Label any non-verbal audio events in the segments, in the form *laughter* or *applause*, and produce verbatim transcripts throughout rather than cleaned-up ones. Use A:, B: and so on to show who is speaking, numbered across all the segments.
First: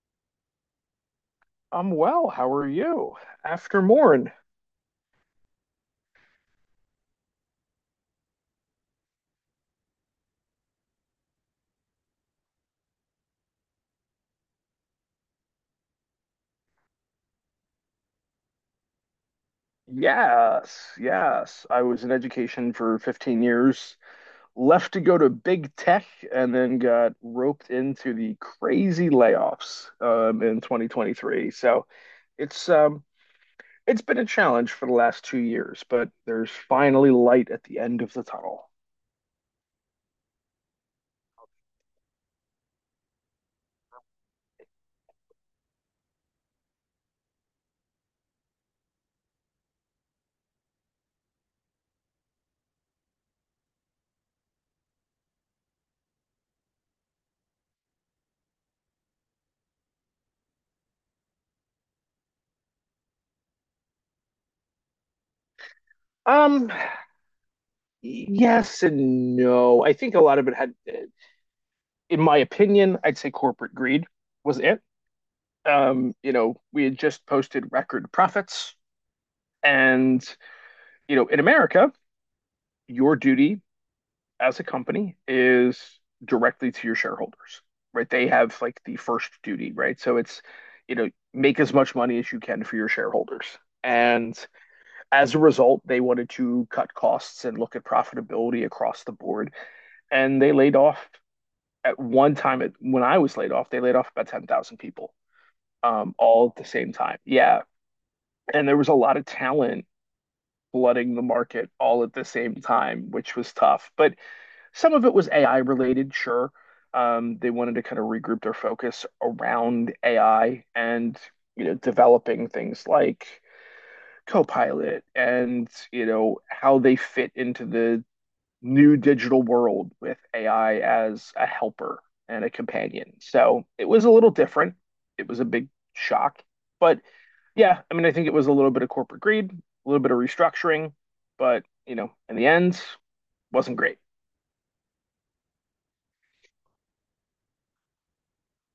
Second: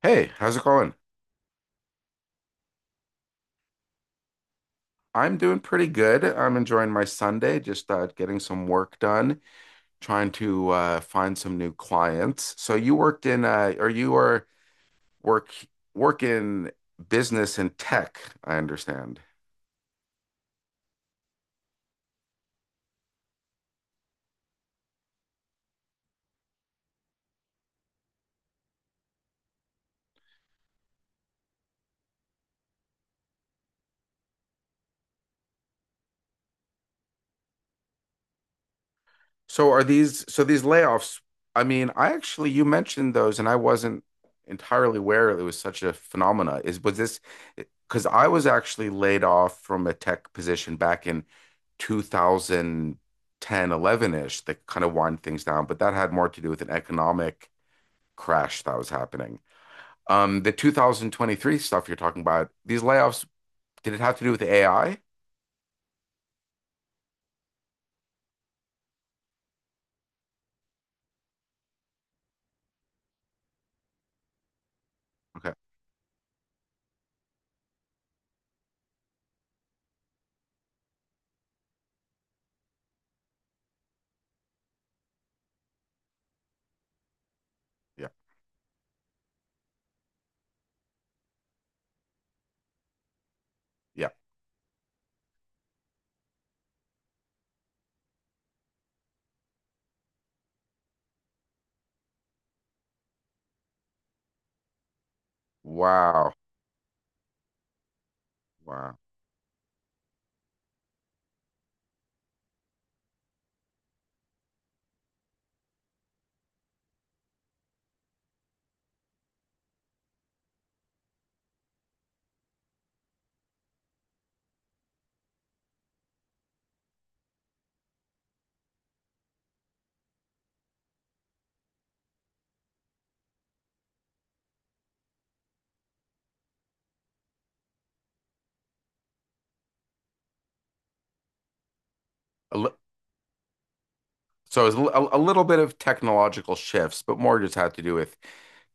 A: Hey, how's it going?
B: I'm well. How are you? After Morn.
A: I'm doing pretty good. I'm enjoying my Sunday, just uh, getting some work done, trying to uh, find some new clients. So you worked in, uh, or you are work work in business and tech, I understand.
B: Yes, yes. I was in education for fifteen years, left to go to big tech, and then got roped into the crazy layoffs um, in twenty twenty-three. So it's um it's been a challenge for the last two years, but there's finally light at the end of the tunnel.
A: So are these so these layoffs? I mean, I actually you mentioned those, and I wasn't entirely aware it was such a phenomena. Is Was this because I was actually laid off from a tech position back in two thousand ten, eleven ish? That kind of wind things down, but that had more to do with an economic crash that was happening. Um, the two thousand twenty-three stuff you're talking about, these layoffs, did it have to do with A I?
B: Um, yes and no. I think a lot of it had, in my opinion, I'd say corporate greed was it.
A: Okay.
B: Um, you know, we had just posted record profits, and you know, in America, your duty as a company is directly to your shareholders,
A: Yeah.
B: right? They have like the first duty, right? So it's, you know, make as much money as you can for your shareholders.
A: Yeah.
B: And as a result, they wanted to cut costs and look at profitability across the board. And they laid off at one time, at, when I was laid off, they laid off about ten thousand people um,
A: Wow.
B: all at the same time. Yeah. And there was a
A: Wow.
B: lot of talent flooding the market all at the same time, which was tough. But some of it was A I related, sure. Um, they wanted to kind of regroup their focus around A I and, you know, developing things like Copilot and, you know, how they fit into the new digital world with A I as a helper and a companion. So it was a little different. It was a big shock. But yeah, I mean, I think it was a little bit of corporate greed, a little bit of restructuring, but, you know, in the
A: A li-
B: end, wasn't great.
A: So it was a, a little bit of technological shifts, but more just had to do with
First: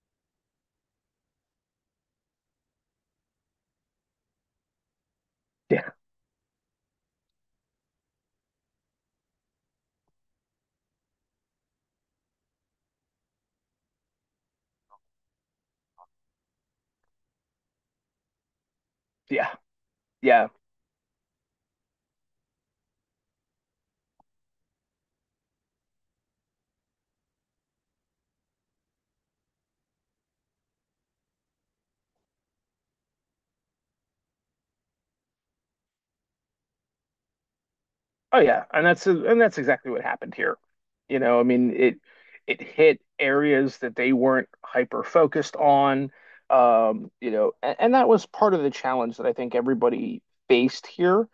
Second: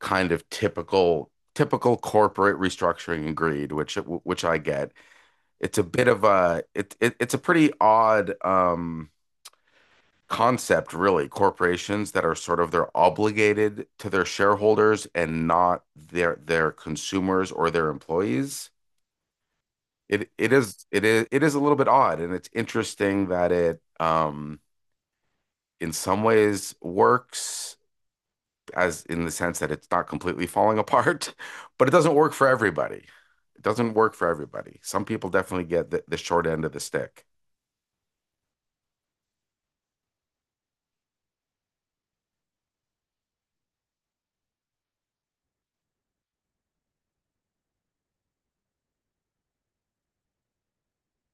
A: kind of typical typical corporate restructuring and greed, which which I get. It's a
B: Yeah,
A: bit of a it, it it's a pretty odd um, concept, really. Corporations that are sort of they're obligated to their shareholders and not their their consumers or their employees.
B: yeah,
A: It
B: yeah.
A: it is it is it is a little bit odd, and it's interesting that it um, in some ways works, as in the sense that it's not completely falling *laughs* apart, but it doesn't work for everybody. It doesn't work for everybody. Some people definitely get the, the short end of the stick.
B: Oh yeah, and that's and that's exactly what happened here. You know, I mean it it hit areas that they weren't hyper focused on. Um, you know, and, and that was part of the challenge that I think everybody faced here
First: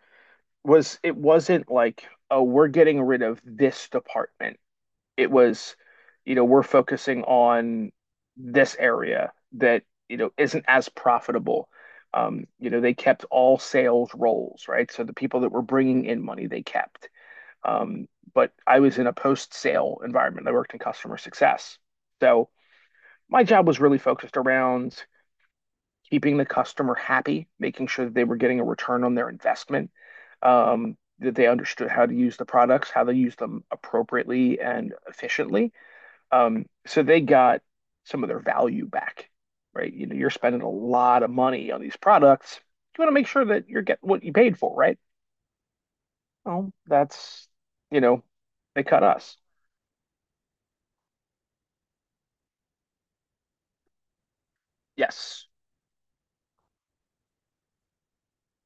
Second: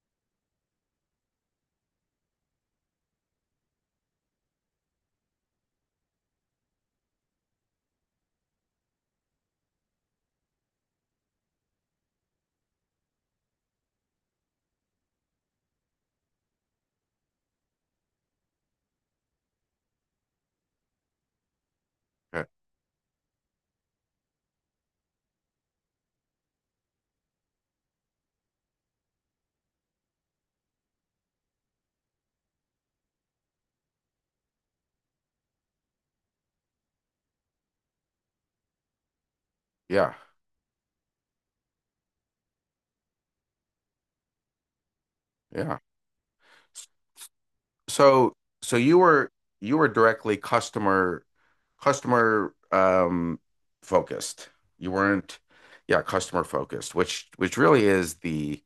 B: was it wasn't like, oh, we're getting rid of this department. It was, you know, we're focusing on this area that, you know, isn't as profitable. Um, you know, they kept all sales roles, right? So the people that were bringing in money, they kept, um, but I was in a post-sale environment. I worked in customer success.
A: Yeah,
B: So my job was really focused around keeping the customer happy, making sure that they were getting a return on their investment, um, that they understood how to use the products, how they use them appropriately and efficiently. Um, so they got some of their value back, right? You
A: yeah,
B: know, you're spending a lot of money on these products. You want to make sure that you're getting what you paid for, right?
A: yeah.
B: Well, that's, you know,
A: So, so
B: they
A: you
B: cut
A: were
B: us.
A: you were directly customer customer um focused. You weren't,
B: Yes.
A: yeah, customer focused, which which really is the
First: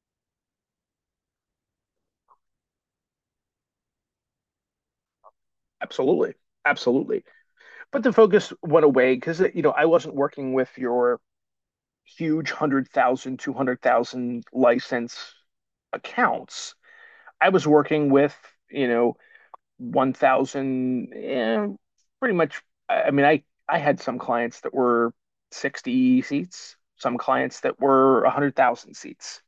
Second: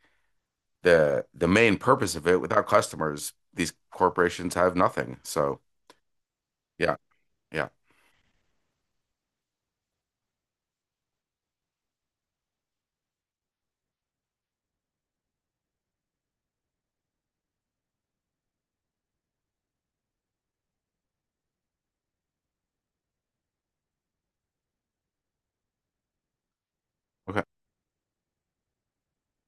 A: the the main purpose of it. Without customers, these corporations have nothing. So,
B: Absolutely.
A: yeah,
B: Absolutely.
A: yeah.
B: But the focus went away because, you know, I wasn't working with your huge one hundred thousand, two hundred thousand license accounts. I was working with, you know, one thousand, eh, pretty much. I I mean, I, I had some clients that were sixty seats, some
A: Okay.
B: clients that were one hundred thousand seats.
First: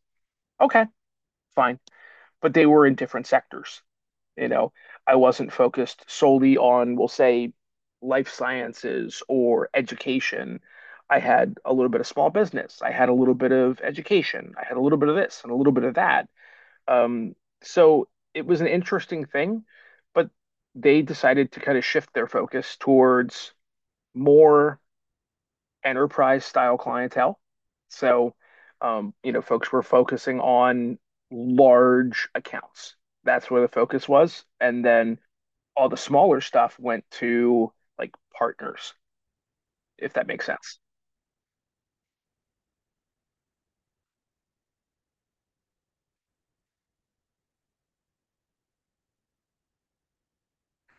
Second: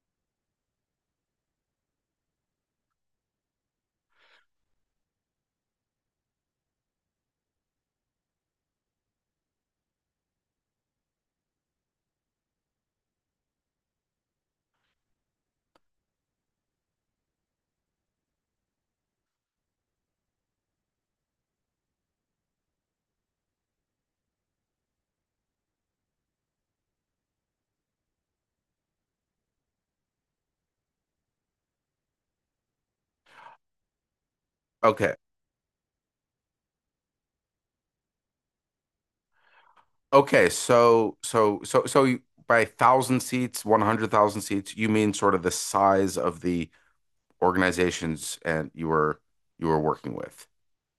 B: Okay, fine. But they were in different sectors. You know, I wasn't focused solely on, we'll say, life sciences or education. I had a little bit of small business. I had a little bit of education. I had a little bit of this and a little bit of that. Um, so it was an interesting thing, but they decided to kind of shift their focus towards more enterprise style clientele. So, um, you know, folks were focusing on large accounts. That's where the focus was. And
A: Okay.
B: then all the smaller stuff went to like partners, if that makes
A: Okay,
B: sense.
A: so so so so you, by thousand seats, one hundred thousand seats, you mean sort of the size of the organizations, and you were you were working with.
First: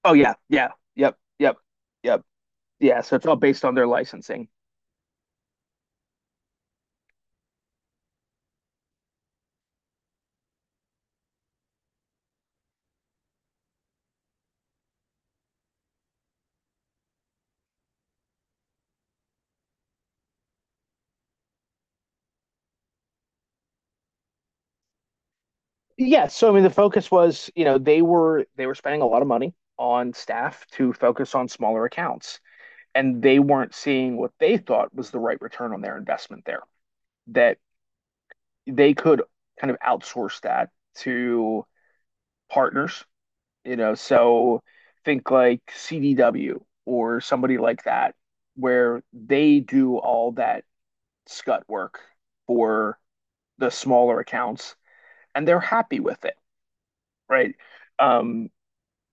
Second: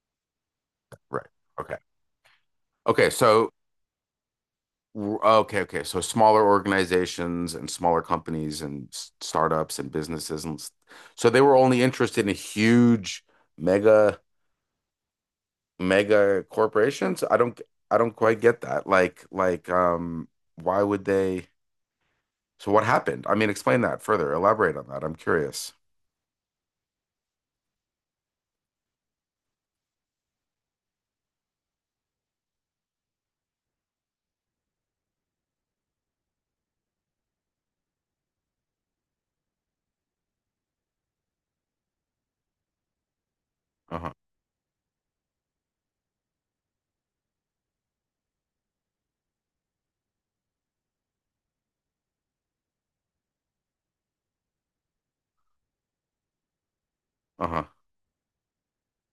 B: Oh yeah, yeah, yep,
A: Right.
B: yep,
A: Okay.
B: yep. Yeah,
A: Okay,
B: so it's all
A: so
B: based on their licensing.
A: w- okay, okay. So smaller organizations and smaller companies and s- startups and businesses, and s- so they were only interested in huge mega mega corporations. I don't I don't quite get that. Like like um why would they So what happened? I mean, explain that further. Elaborate on that. I'm curious.
B: Yeah. So I mean, the focus was, you know, they were they were spending a lot of money on staff to focus on smaller accounts, and they weren't seeing what they thought was the right return on their investment there. That they could kind of outsource that to partners, you know,
A: Uh-huh.
B: so think like C D W or somebody like that, where they do all that scut work for the smaller accounts and they're happy with it, right?
A: Uh-huh.
B: Um,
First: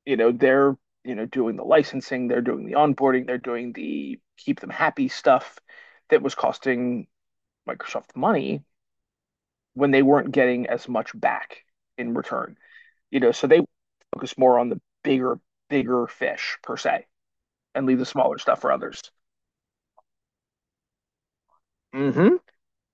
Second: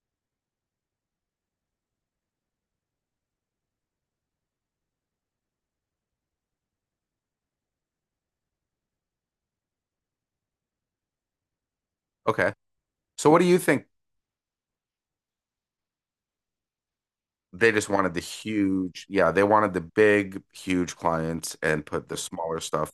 B: you know, they're, you know, doing the licensing, they're doing the onboarding, they're doing the keep them happy stuff that was costing Microsoft money when they weren't getting as much back in
A: Okay.
B: return. You
A: So
B: know,
A: what do
B: so
A: you
B: they
A: think?
B: focus more on the bigger, bigger fish per se
A: They
B: and
A: just
B: leave the
A: wanted the
B: smaller stuff for others.
A: huge, yeah, they wanted the big, huge clients, and put the
B: Mm-hmm.
A: smaller stuff,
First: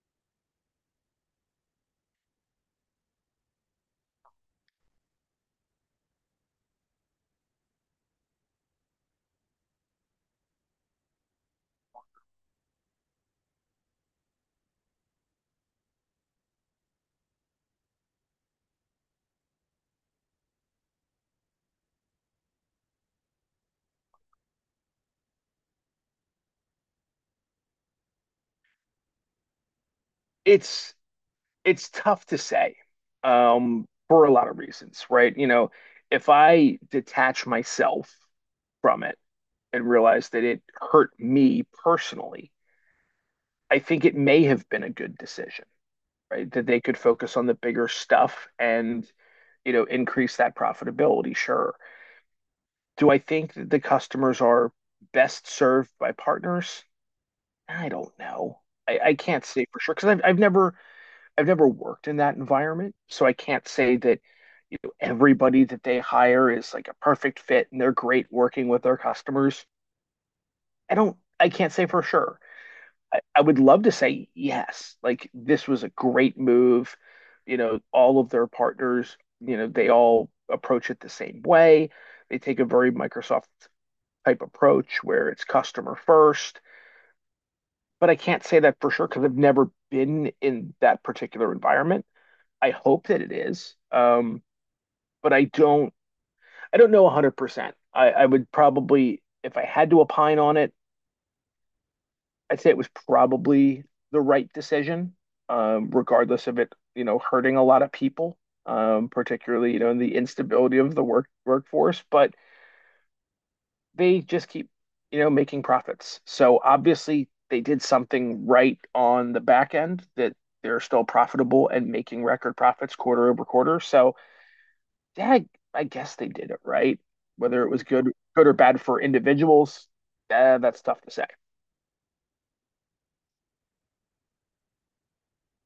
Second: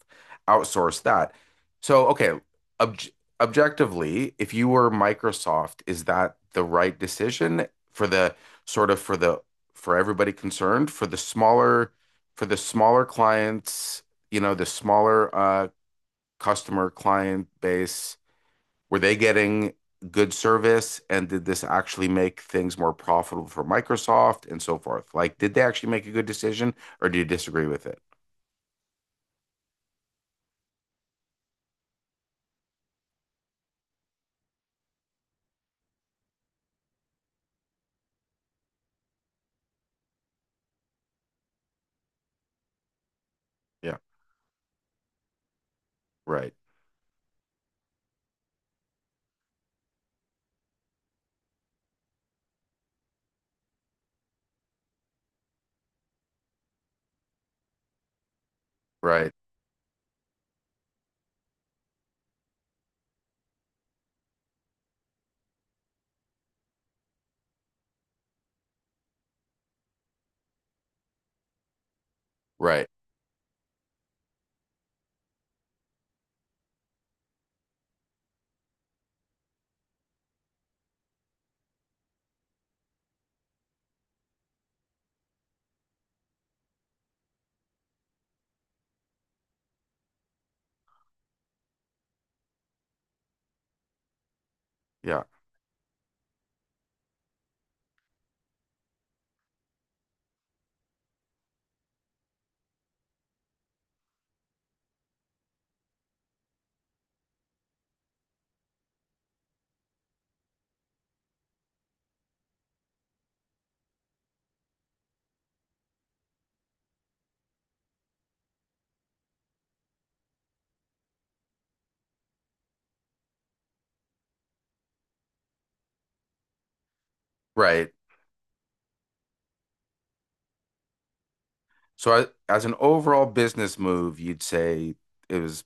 A: outsource that. So, okay, obj objectively, if you were Microsoft, is that the right decision for the sort of for the for everybody concerned, for the smaller for the smaller clients, you know, the smaller uh customer client base? Were they getting good service? And did this actually make things more profitable for Microsoft and so forth? Like, did they actually make a good decision, or do you disagree with it?
B: It's it's tough to say, um, for a lot of reasons, right? You know, if I detach myself from it and realize that it hurt me personally, I
A: Yeah.
B: think it may have been a good decision, right?
A: Right.
B: That they could focus on the bigger stuff and you know increase that profitability. Sure. Do I think that the customers are best served by partners? I don't know. I, I
A: Right.
B: can't say for sure because I've I've never I've never worked in that environment, so I can't say that you know everybody that they hire is like a perfect fit and they're great working with their customers. I don't I can't say for sure.
A: Right.
B: I, I would love to say yes, like this was a great move. You know, all of their partners, you know, they all approach it the same way. They take a very Microsoft type approach where it's customer first, but I can't say that for sure because I've never been in that particular environment. I hope that it is. Um,
A: Yeah.
B: but I don't I don't know one hundred percent. I, I would probably, if I had to opine on it, I'd say it was probably the right decision, um, regardless of it, you know, hurting a lot of people, um, particularly, you know, in the instability of the work workforce. But they just keep, you know, making profits. So obviously they did something right on the back end that they're still profitable and making record profits quarter over quarter. So yeah, I, I guess they did it right. Whether it was
A: Right.
B: good, good or bad for individuals, eh, that's tough to say.
A: So, I, as an overall business move, you'd say it was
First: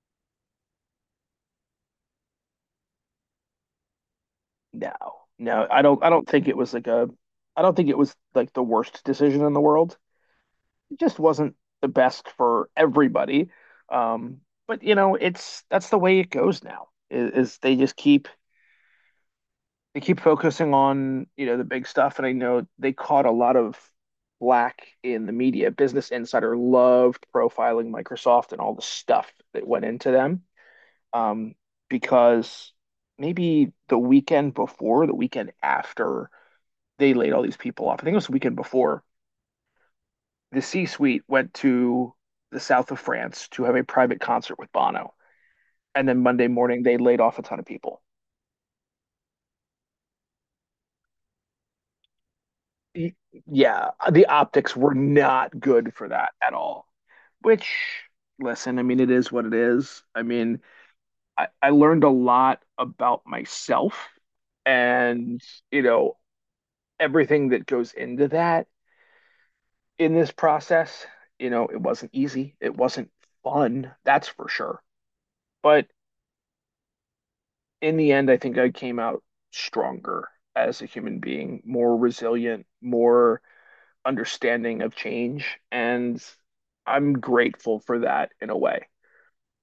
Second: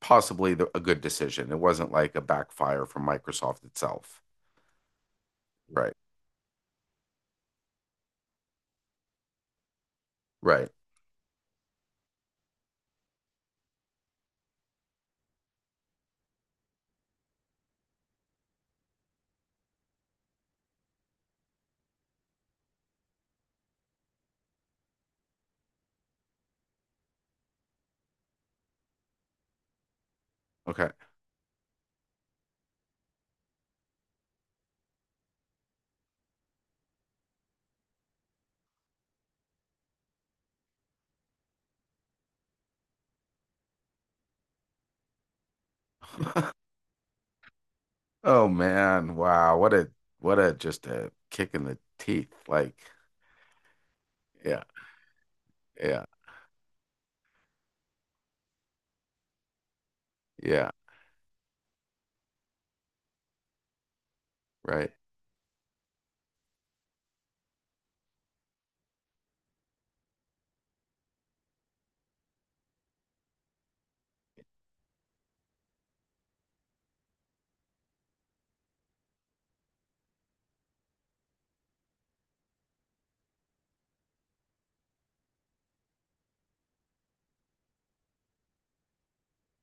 A: possibly the, a good decision. It wasn't like a backfire from Microsoft itself.
B: No, no, I
A: Right.
B: don't. I don't think it was like a. I don't think it was like the worst decision in the world.
A: Right.
B: It just wasn't the best for everybody. Um, but you know, it's that's the way it goes now. Is, is they just keep they keep focusing on, you know, the big stuff. And I know they caught a lot of black in the media. Business Insider loved profiling Microsoft and all the stuff that went into them.
A: Okay.
B: Um, because maybe the weekend before, the weekend after they laid all these people off, I think it was the weekend before, the C-suite went to the south of France to have a private concert with Bono. And then Monday
A: *laughs*
B: morning, they laid off a ton of people.
A: Oh man, wow. What a what a just a kick in the teeth. Like,
B: Yeah, the
A: yeah,
B: optics were not good
A: yeah,
B: for that at all. Which, listen, I mean, it is what it is. I mean,
A: yeah.
B: I, I learned a lot about myself
A: Right.
B: and, you know, everything that goes into that in this process. You know, it wasn't easy. It wasn't fun, that's for sure. But in the end, I think I came out stronger as a human being, more resilient, more understanding of change. And I'm grateful for that in a way.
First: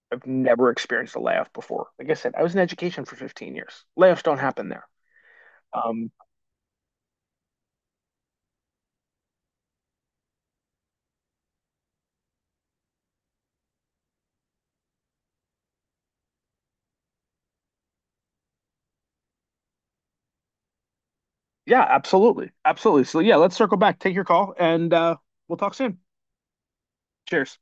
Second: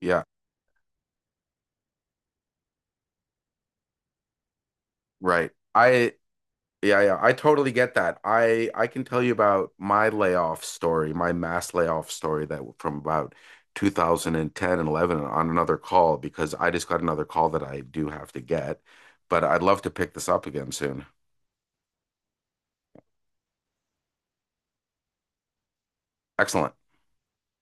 A: Yeah.
B: I've never experienced a layoff before. Like I said, I was in education for fifteen years. Layoffs don't happen there.
A: Right.
B: Um,
A: I Yeah, yeah. I totally get that. I I can tell you about my layoff story, my mass layoff story, that from about two thousand ten and eleven, on another call, because I just got another call that I do have to get, but I'd love to pick this up again soon.
B: yeah, absolutely. Absolutely. So, yeah, let's circle back. Take your call and uh, we'll talk soon.
A: Excellent.
B: Cheers.